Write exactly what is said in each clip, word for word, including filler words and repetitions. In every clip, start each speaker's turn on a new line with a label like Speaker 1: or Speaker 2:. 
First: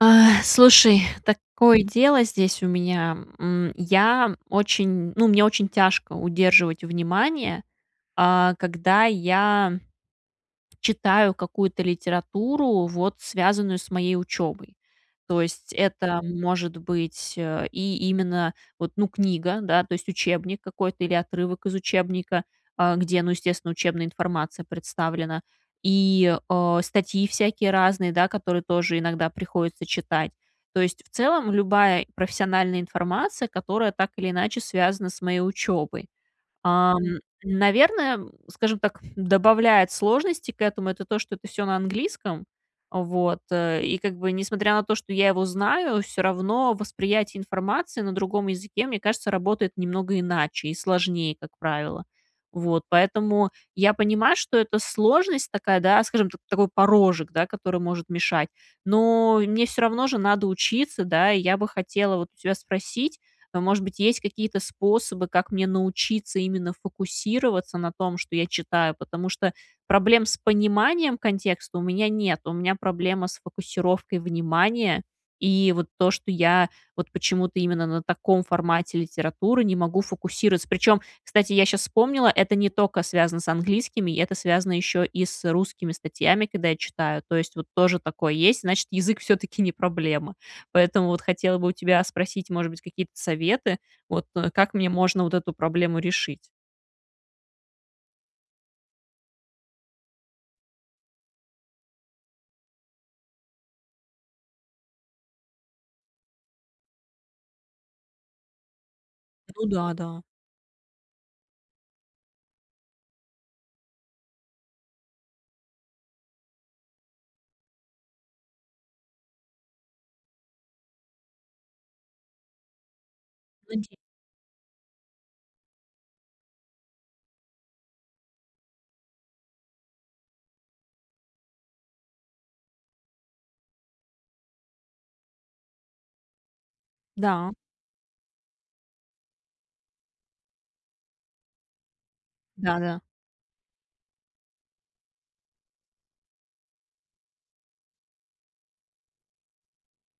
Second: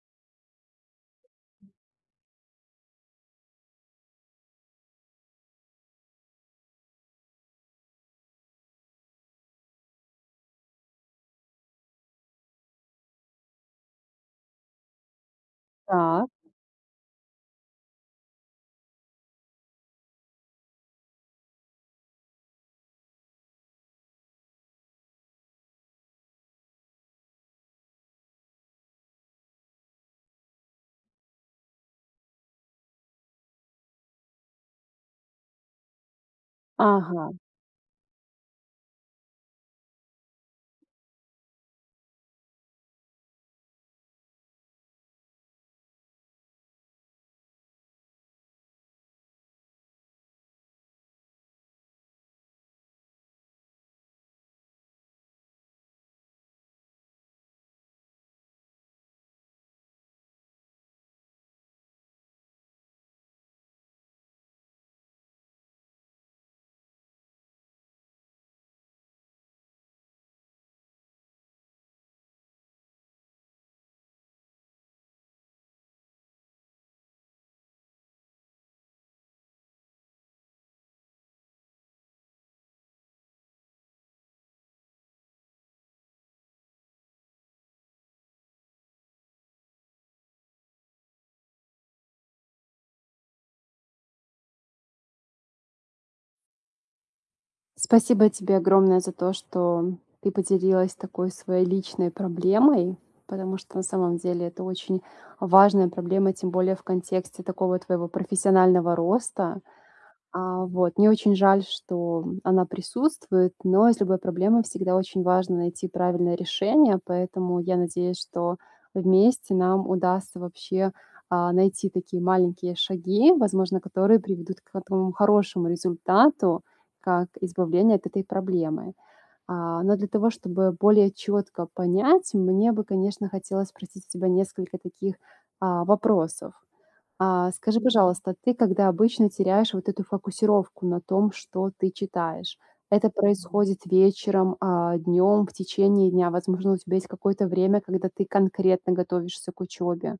Speaker 1: Э, слушай, такое дело здесь у меня, м. Я очень ну, мне очень тяжко удерживать внимание, э, когда я читаю какую-то литературу, вот связанную с моей учебой. То есть это
Speaker 2: Так.
Speaker 1: может быть, э, и именно вот, ну, книга, да, то есть учебник какой-то или отрывок из учебника, э, где, ну, естественно, учебная информация представлена, и, э, статьи всякие разные, да, которые тоже иногда приходится читать. То есть в целом, любая профессиональная информация, которая так или иначе связана с моей учебой. Э,
Speaker 2: Ага.
Speaker 1: наверное, скажем так, добавляет сложностей к этому- это то, что это всё на английском. Вот. Э. И, как бы, несмотря на то, что я его знаю, всё равно восприятие информации на другом языке, мне кажется, работает немного иначе и сложнее, как правило. Вот, поэтому я понимаю, что это сложность такая, да, скажем, т такой порожек, да, который может мешать, но мне всё равно же надо учиться, да, и я бы хотела вот у тебя спросить, э, может быть, есть какие-то способы, как мне научиться именно фокусироваться на том, что я читаю, потому что проблем с пониманием контекста у меня нет. У меня проблема с фокусировкой внимания. И вот то, что я вот почему-то именно на таком формате литературы не могу фокусироваться. Причем, кстати, я щас вспомнила, это не только связано с английскими, это связано еще и с русскими статьями, когда я читаю. То есть вот тоже такое есть, значит, язык всё-таки не проблема. Поэтому вот хотела бы у тебя спросить, может быть, какие-то советы, вот как мне можно вот эту проблему решить.
Speaker 2: Спасибо тебе огромное за то, что ты поделилась такой своей личной проблемой, потому что на самом деле это очень важная проблема, тем более в контексте такого твоего профессионального роста.
Speaker 1: Ну да, да.
Speaker 2: А, вот. Мне очень жаль, что, м, она присутствует, но из любой проблемы всегда очень важно найти правильное решение, поэтому я надеюсь, что вместе нам удастся вообще, э, найти такие маленькие шаги, возможно,
Speaker 1: [unintelligible]
Speaker 2: которые приведут к в этому хорошему результату, как избавление от этой проблемы. А, но для того чтобы более четко понять, мне бы, конечно, хотелось спросить у тебя несколько таких, а, вопросов.
Speaker 1: Да.
Speaker 2: А, скажи, пожалуйста, ты когда обычно теряешь вот эту фокусировку на том, что ты читаешь,
Speaker 1: Да, да.
Speaker 2: это происходит вечером, э, днем, в течение дня, возможно, у тебя есть какое-то время, когда ты конкретно готовишься к учебе?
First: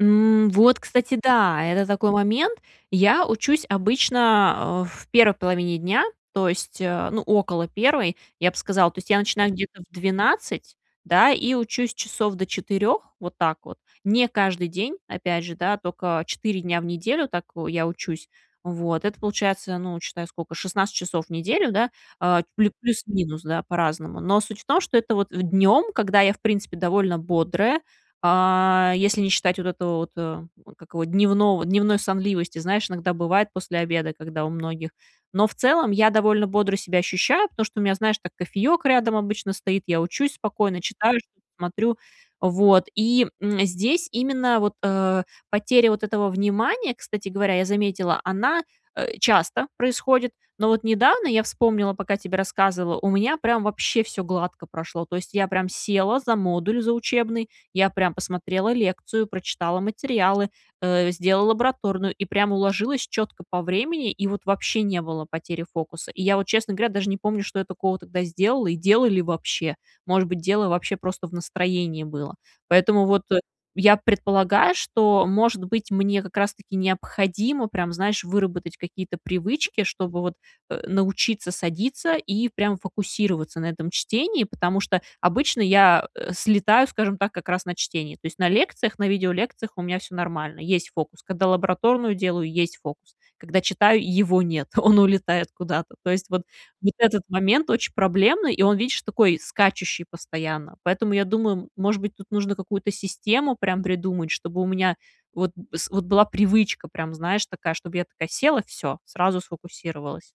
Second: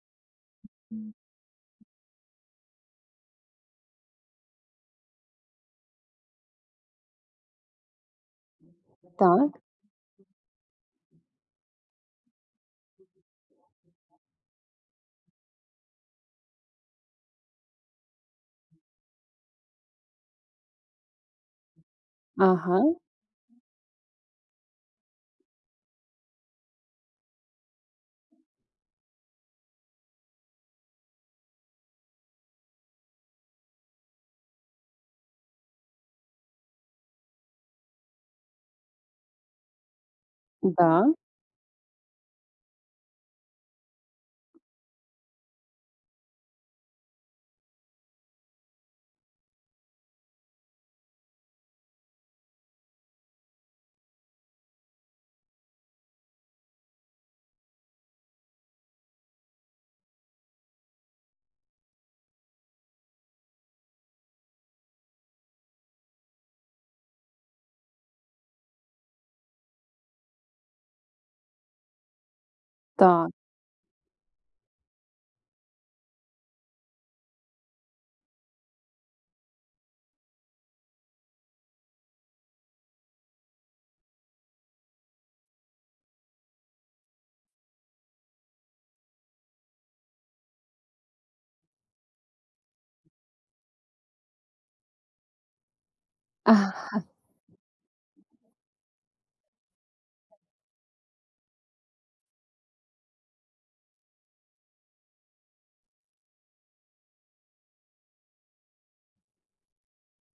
Speaker 1: М, вот, кстати, да! Это такой момент. Я учусь обычно, э, в первой половине дня, то есть, э, ну, около первой, я б сказала, то есть я начинаю
Speaker 2: Так.
Speaker 1: где-то в двенадцать, да, и учусь часов до четырех, вот так вот. Не каждый день, опять же, да, только четыре дня в неделю так, о, я учусь. Вот. Это получается, ну, считай, сколько, шестнадцать часов в неделю, да, э, плюс
Speaker 2: Ага.
Speaker 1: плюс-минус, да, по-разному. Но суть в том, что это вот днем, когда я, в принципе, довольно бодрая, э, если не считать вот этого вот, э, как его? Дневного дневной сонливости, знаешь, иногда бывает после обеда, когда у многих Но в целом я довольно бодро себя ощущаю, потому что у меня, знаешь, так кофеек рядом обычно стоит, я учусь спокойно,
Speaker 2: Да.
Speaker 1: читаю что-то, смотрю. Вот, и, м, здесь именно вот, э, потеря вот этого внимания, кстати говоря, я заметила, она, э, часто происходит, но вот недавно, я вспомнила, пока тебе рассказывала, у меня прям вообще всё гладко прошло. То есть я прям села за модуль за учебный, я прям посмотрела лекцию, прочитала материалы, э, сделала лабораторную, и прям уложилась четко по времени, и вот вообще не было потери фокуса. И я вот, честно говоря, даже не помню, что я такого тогда сделала, и делала ли вообще. Может быть, дело вообще просто в настроении было. Поэтому вот
Speaker 2: Так.
Speaker 1: я предполагаю, что, может быть, мне как раз таки необходимо прям, знаешь, выработать какие-то привычки, чтобы вот, э, научиться садиться и прям фокусироваться на этом чтении, потому что обычно я, э, слетаю, скажем так, как раз на чтении, то есть на лекциях, на видеолекциях у меня всё нормально. Есть фокус. Когда лабораторную делаю, есть фокус. Когда читаю, его нет. Он улетает куда-то. То есть вот вот этот момент очень проблемный, и он, видишь, такой скачущий постоянно. Поэтому я думаю, м может быть, тут нужно какую-то систему прям придумать, чтобы у меня вот с вот была привычка прям, знаешь, такая, чтобы я такая села- всё, сразу сфокусировалась.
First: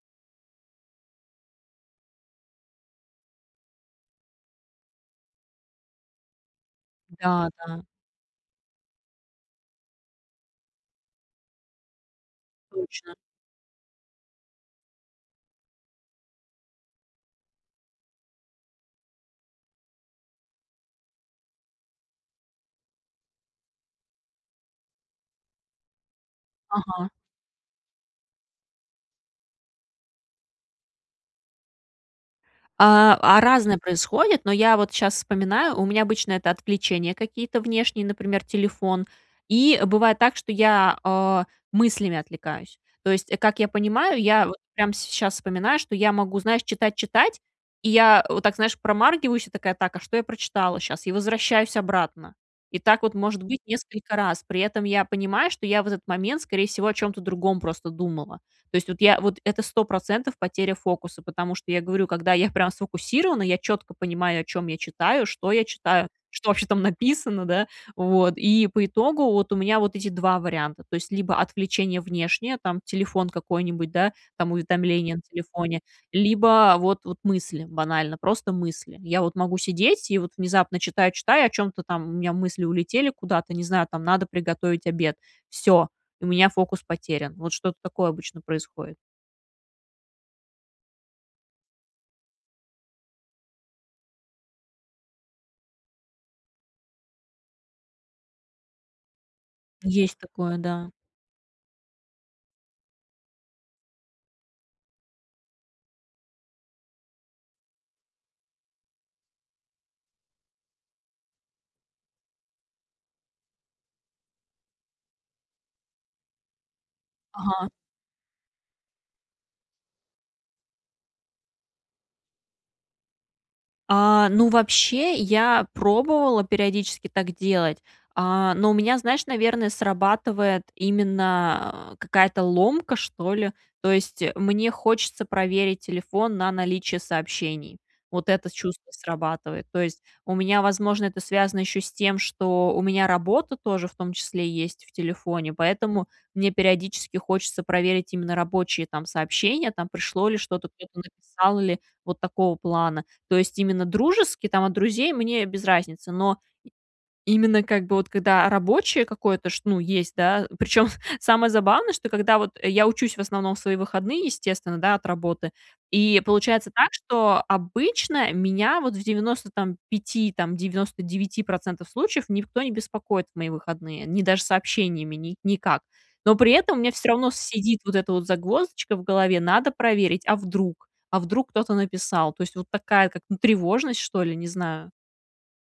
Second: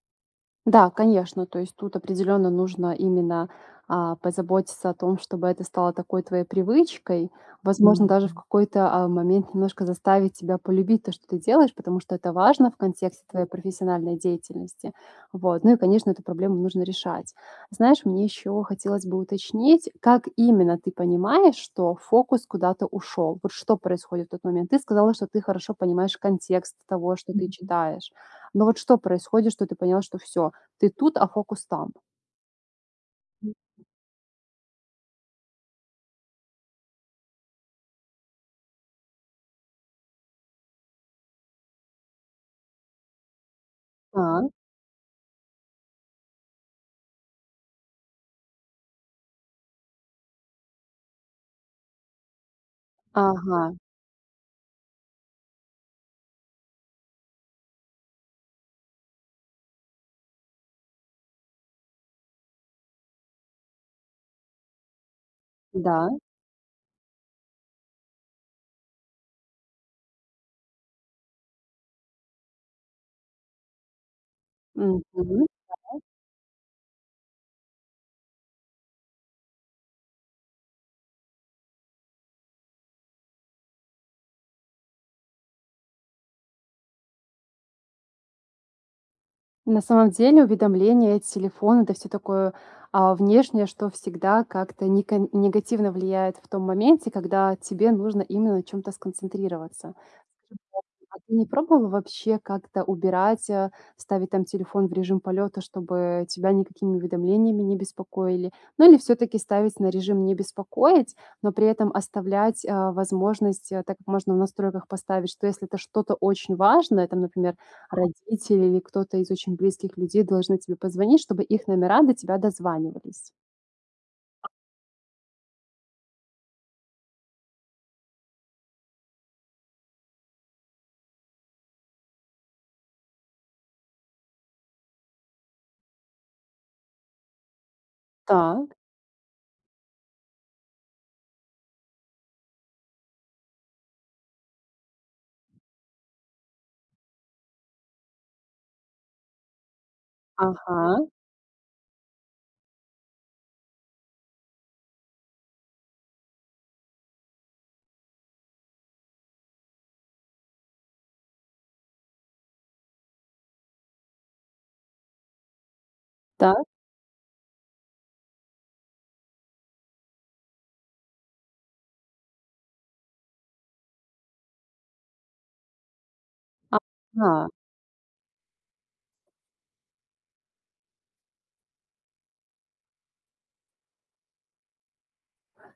Speaker 2: Да, конечно, то есть тут определенно нужно именно, а, позаботиться о том, чтобы это стало такой твоей привычкой.
Speaker 1: Да, да.
Speaker 2: Возможно, даже в какой-то, а, момент немножко заставить себя полюбить то, что ты делаешь, потому что это важно в
Speaker 1: Точно.
Speaker 2: контексте твоей профессиональной деятельности. Вот. Ну, и конечно эту проблему нужно решать. Знаешь, мне еще хотелось бы уточнить, как именно ты понимаешь, что фокус куда-то ушел? Вот что происходит в тот момент? Ты сказала, что ты хорошо понимаешь контекст
Speaker 1: Ага.
Speaker 2: того, что ты читаешь. Но вот что происходит, что ты поняла, что всё: ты тут, а фокус там?
Speaker 1: А а разное происходит, но я вот щас вспоминаю, у меня обычно это отвлечения какие-то внешние, например, телефон, и бывает так, что я, о, мыслями отвлекаюсь. То есть как я понимаю, я
Speaker 2: Так.
Speaker 1: вот прям сейчас вспоминаю, что я могу, знаешь, читать, читать, и я вот так, знаешь, промаргиваюсь и такая: "Так, а что я прочитала щас?" И возвращаюсь обратно. И так вот может быть
Speaker 2: Ага.
Speaker 1: несколько раз. При этом я понимаю, что я в этот момент, скорее всего, о чём-то другом просто думала. То есть вот я вот это сто процентов потеря фокуса, потому что, я говорю, когда я прям сфокусирована, я четко понимаю, о чём я читаю, что я читаю,
Speaker 2: Да.
Speaker 1: что вообще там написано, да, вот, и по итогу вот у меня вот эти два варианта, то есть либо отключение внешнее, там телефон какой-нибудь, да, там
Speaker 2: Мгм,
Speaker 1: уведомление на телефоне,
Speaker 2: да.
Speaker 1: либо вот вот мысли банально, просто мысли. Я вот могу сидеть- и вот внезапно, читаю, читаю о чём-то там, у меня мысли улетели куда-то, не знаю, там: надо приготовить обед. Всё, у меня фокус потерян. Вот что-то такое обычно происходит.
Speaker 2: На самом деле, уведомления от телефона, это всё такое, а, внешнее, что всегда как-то нека негативно влияет в том моменте, когда тебе нужно именно на чём-то сконцентрироваться.
Speaker 1: Есть такое, да.
Speaker 2: [unintelligible] А ты не пробовала вообще как-то убирать, а, ставить там телефон в режим полета, чтобы тебя никакими уведомлениями не беспокоили? Ну или всё-таки ставить на режим "не беспокоить", но при этом оставлять, а, возможность, так как можно в настройках поставить, что если это что-то очень важное, там, например,
Speaker 1: Ага.
Speaker 2: родители или кто-то из очень близких людей должны тебе позвонить, чтобы их номера до тебя дозванивались.
Speaker 1: А, ну вообще я пробовала периодически так делать, а, но у меня, знаешь, наверно, срабатывает именно какая-то ломка, что ли. То есть мне хочется проверить телефон на наличие сообщений. Вот это
Speaker 2: Так.
Speaker 1: чувство срабатывает. То есть у меня, возможно, это связано еще с тем, что у меня работа тоже в том числе есть в телефоне, поэтому мне периодически хочется проверить именно рабочие там сообщения: там, пришло ли что-то, кто-то
Speaker 2: Ага.
Speaker 1: где-то написал или вот такого плана. То есть именно дружески, там, от друзей- мне без разницы, но именно как бы вот когда рабочее какое-то ш ну есть, да, причем самое забавное, что когда вот я учусь, в основном в свои выходные, естественно, да, от работы, и
Speaker 2: Так.
Speaker 1: получается так, что обычно меня вот в девяносто, там, пяти, там, девяносто девяти процентов случаев никто не беспокоит в мои выходные, ни даже сообщениями, ни никак. Но при этом у меня всё равно
Speaker 2: Ага.
Speaker 1: сидит вот эта вот загвоздочка в голове: надо проверить, а вдруг, а вдруг кто-то написал. То есть вот такая, как, ну, тревожность, что ли, не знаю.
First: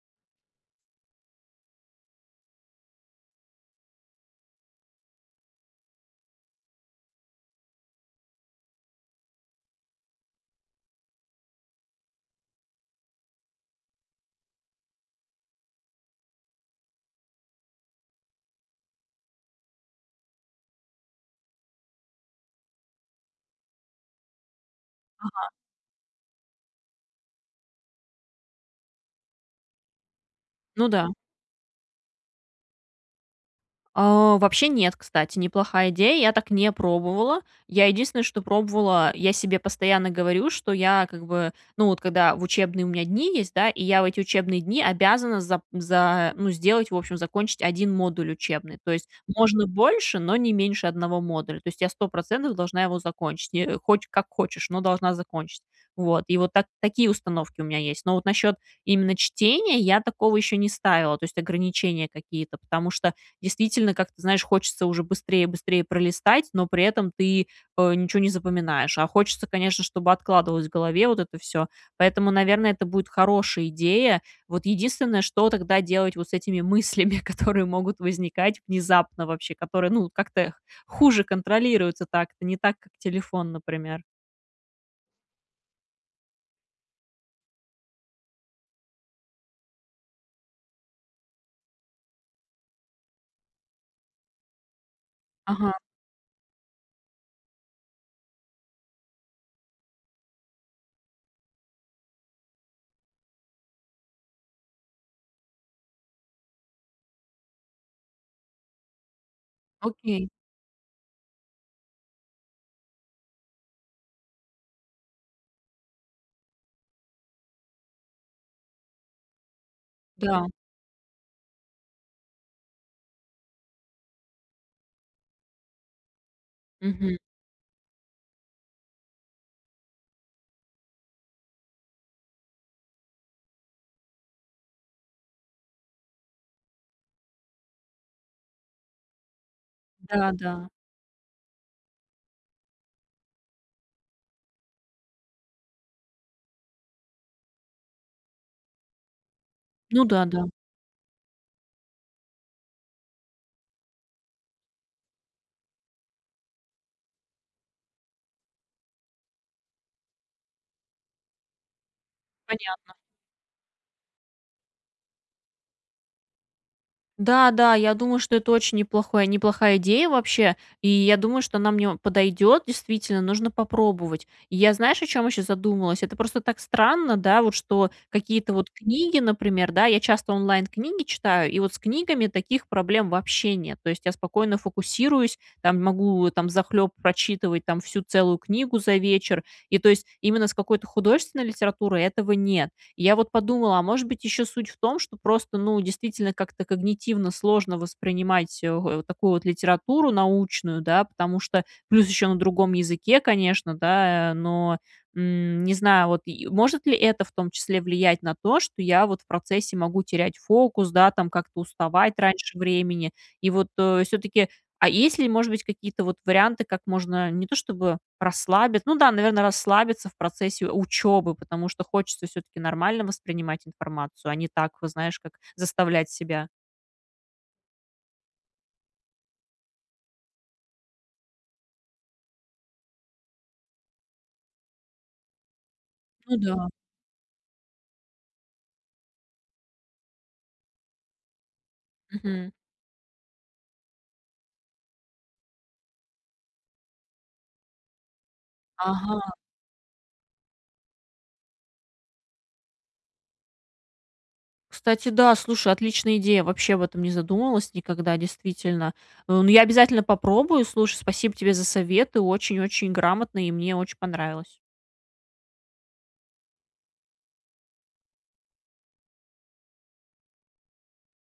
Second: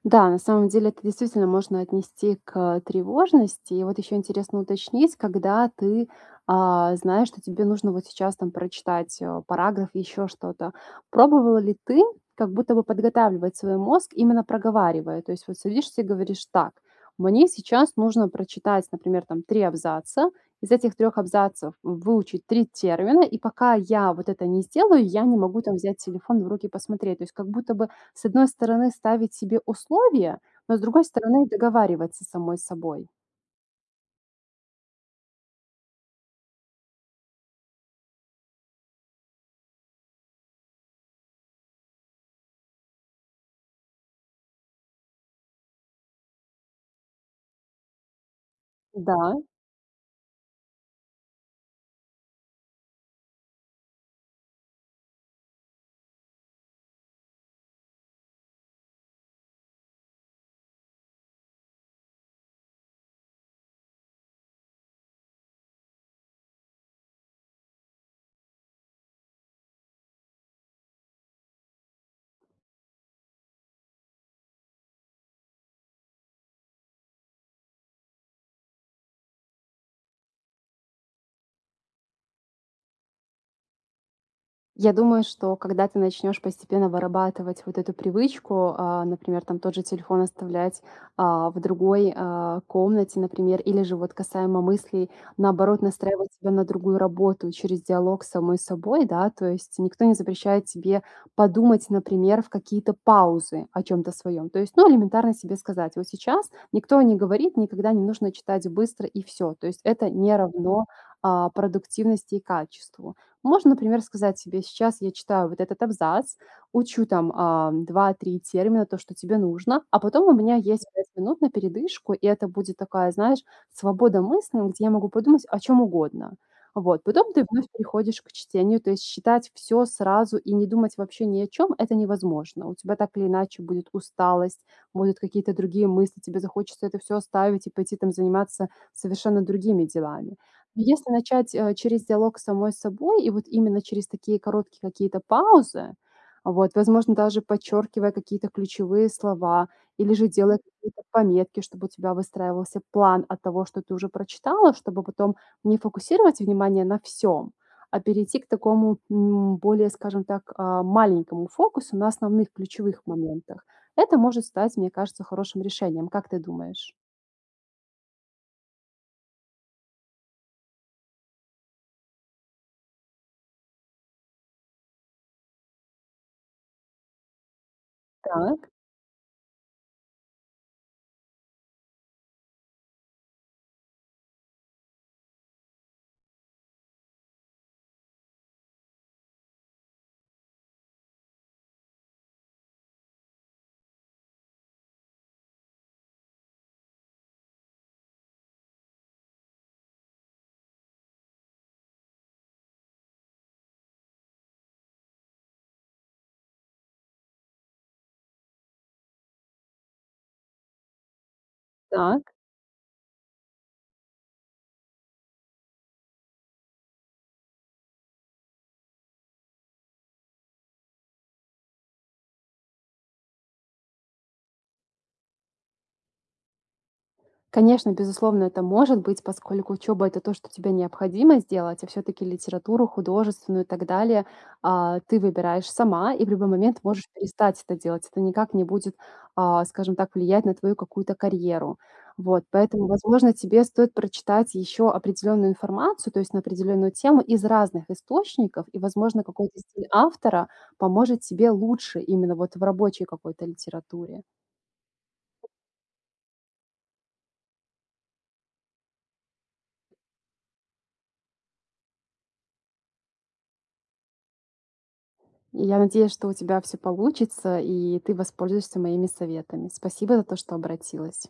Speaker 2: Да, на самом деле, это действительно можно отнести к, э, тревожности. И вот еще интересно уточнить, когда ты, а, знаешь, что тебе нужно вот сейчас, там, прочитать, а, параграф или еще что-то. Пробовала ли ты как будто бы подготавливать свой мозг, именно проговаривая? То есть вот садишься и говоришь: "Так, мне сейчас нужно прочитать, например, там, три абзаца, из этих трёх абзацев выучить три термина, и пока я вот это не сделаю, я не
Speaker 1: Ага.
Speaker 2: могу, там, взять телефон в руки посмотреть". То есть как будто бы с одной стороны ставить себе условия, но с
Speaker 1: Ну
Speaker 2: другой
Speaker 1: да.
Speaker 2: стороны договариваться с самой собой.
Speaker 1: А. Вообще нет, кстати, неплохая идея. Я так не пробовала. Я единственное, что пробовала, я себе постоянно говорю, что я, как бы, ну, вот когда в учебные у меня дни есть, да, и я в эти учебные дни обязана зап за ну, сделать, в общем, закончить один модуль учебный. То есть,
Speaker 2: Да.
Speaker 1: можно больше, но не меньше одного модуля. То есть, я сто процентов должна его закончить. Не, э, хоч как хочешь, но должна закончить. Вот. И вот так, такие установки у меня есть. Но вот насчет именно чтения, я такого еще не ставила. То есть, ограничения какие-то, потому что, действительно, как ты знаешь, хочется уже быстрее быстрее пролистать, но при этом ты, э, ничё не запоминаешь. А хочется, конечно, чтобы откладывалось в голове вот это всё. Поэтому, наверное, это будет хорошая идея. Вот единственное, что тогда делать вот с этими мыслями, которые могут возникать внезапно вообще, которые, ну, как-то хуже контролируются так, не так, как телефон, например.
Speaker 2: Я думаю, что когда ты начнешь постепенно вырабатывать вот эту привычку, а, например, там, тот же телефон оставлять, а, в другой, а, комнате, например, или же вот касаемо мыслей,
Speaker 1: Ага.
Speaker 2: наоборот, настраивать себя на другую работу через диалог с самой собой, да. То есть никто не запрещает тебе подумать, например, в какие-то паузы о чём-то своём. То есть, ну, элементарно себе сказать: "Вот сейчас никто не говорит, никогда не нужно читать быстро и всё". То есть это
Speaker 1: Окей.
Speaker 2: не равно, а, продуктивности и качеству. Можно, например, сказать себе: "Сейчас я читаю вот этот абзац, учу, там, а, два три термина, то, что тебе нужно, а потом у
Speaker 1: Да.
Speaker 2: меня есть пять минут на передышку". И это будет такая, знаешь, свобода мысли, м, где я могу подумать о чём угодно. Вот.
Speaker 1: Мгм.
Speaker 2: Потом ты вновь приходишь к чтению, то есть считать всё сразу и не думать вообще ни о чём- это невозможно. У тебя так или иначе будет усталость, будут какие-то другие мысли, тебе захочется это всё оставить и пойти, там, заниматься совершенно другими
Speaker 1: Да,
Speaker 2: делами.
Speaker 1: да.
Speaker 2: Если начать, э, через диалог с самой собой, и вот именно через такие короткие какие-то паузы, вот, возможно даже подчёркивая какие-то ключевые слова
Speaker 1: Ну
Speaker 2: или
Speaker 1: да,
Speaker 2: же
Speaker 1: да.
Speaker 2: делать какие-то пометки, чтобы у тебя выстраивался план от того, что ты уже прочитала, чтобы потом не фокусировать внимание на всём, а перейти к такому, м, более, скажем так, а, маленькому фокусу на основных
Speaker 1: Понятно.
Speaker 2: ключевых моментах. Это может стать, мне кажется, хорошим решением. Как ты думаешь?
Speaker 1: Да, да, я думаю, что это очень неплохое неплохая идея вообще. И я думаю, что она мне о подойдет действительно, нужно попробовать, И я знаешь, о чем еще задумалась, это просто так странно, да, вот, что какие-то
Speaker 2: Так.
Speaker 1: вот книги, например, да, я часто онлайн книги читаю, и вот с книгами таких проблем вообще нет. То есть я спокойно фокусируюсь, там, могу, там, взахлеб прочитывать, там, всю целую книгу за вечер. И то есть именно с какой-то художественной литературой этого нет. Я вот подумала, а может быть еще суть в том, что просто, ну, действительно как-то когнитивно сложно воспринимать эх у такую вот литературу научную, да? Потому что плюс еще на другом языке, конечно, да, э, но, м, не знаю, вот, и может ли это в том числе влиять на то, что я вот в процессе могу терять фокус, да, там, как-то уставать
Speaker 2: Так.
Speaker 1: раньше времени. И вот, э, все-таки А есть ли, может быть, какие-то вот варианты, как можно не то, чтобы расслабит ну да, наверное, расслабиться в процессе учебы, потому что хочется все-таки нормально воспринимать информацию, а не так, вот знаешь, как заставлять себя.
Speaker 2: Конечно, безусловно это может быть, поскольку учеба это то, что тебе необходимо сделать, а все-таки литературу художественную и так далее, а, ты выбираешь сама и в
Speaker 1: Ну
Speaker 2: любой
Speaker 1: да.
Speaker 2: момент можешь перестать это делать. Это никак не будет, а, скажем так, влиять на твою какую-то карьеру. Вот.
Speaker 1: Мгм.
Speaker 2: Поэтому возможно тебе стоит прочитать еще определённую информацию, то есть на определённую тему, из разных источников, и возможно
Speaker 1: Ага.
Speaker 2: какой-то стиль автора поможет тебе лучше именно вот в рабочей какой-то литературе.
Speaker 1: Кстати, да, слушай, отличная идея. Вообще об этом не задумывалась никогда, действительно. Ну, я обязательно попробую. Слушай, спасибо тебе за советы, очень-очень грамотно, и мне очень понравилось.
Speaker 2: И я надеюсь, что у тебя всё получится и ты воспользуешься моими советами. Спасибо за то, что обратилась.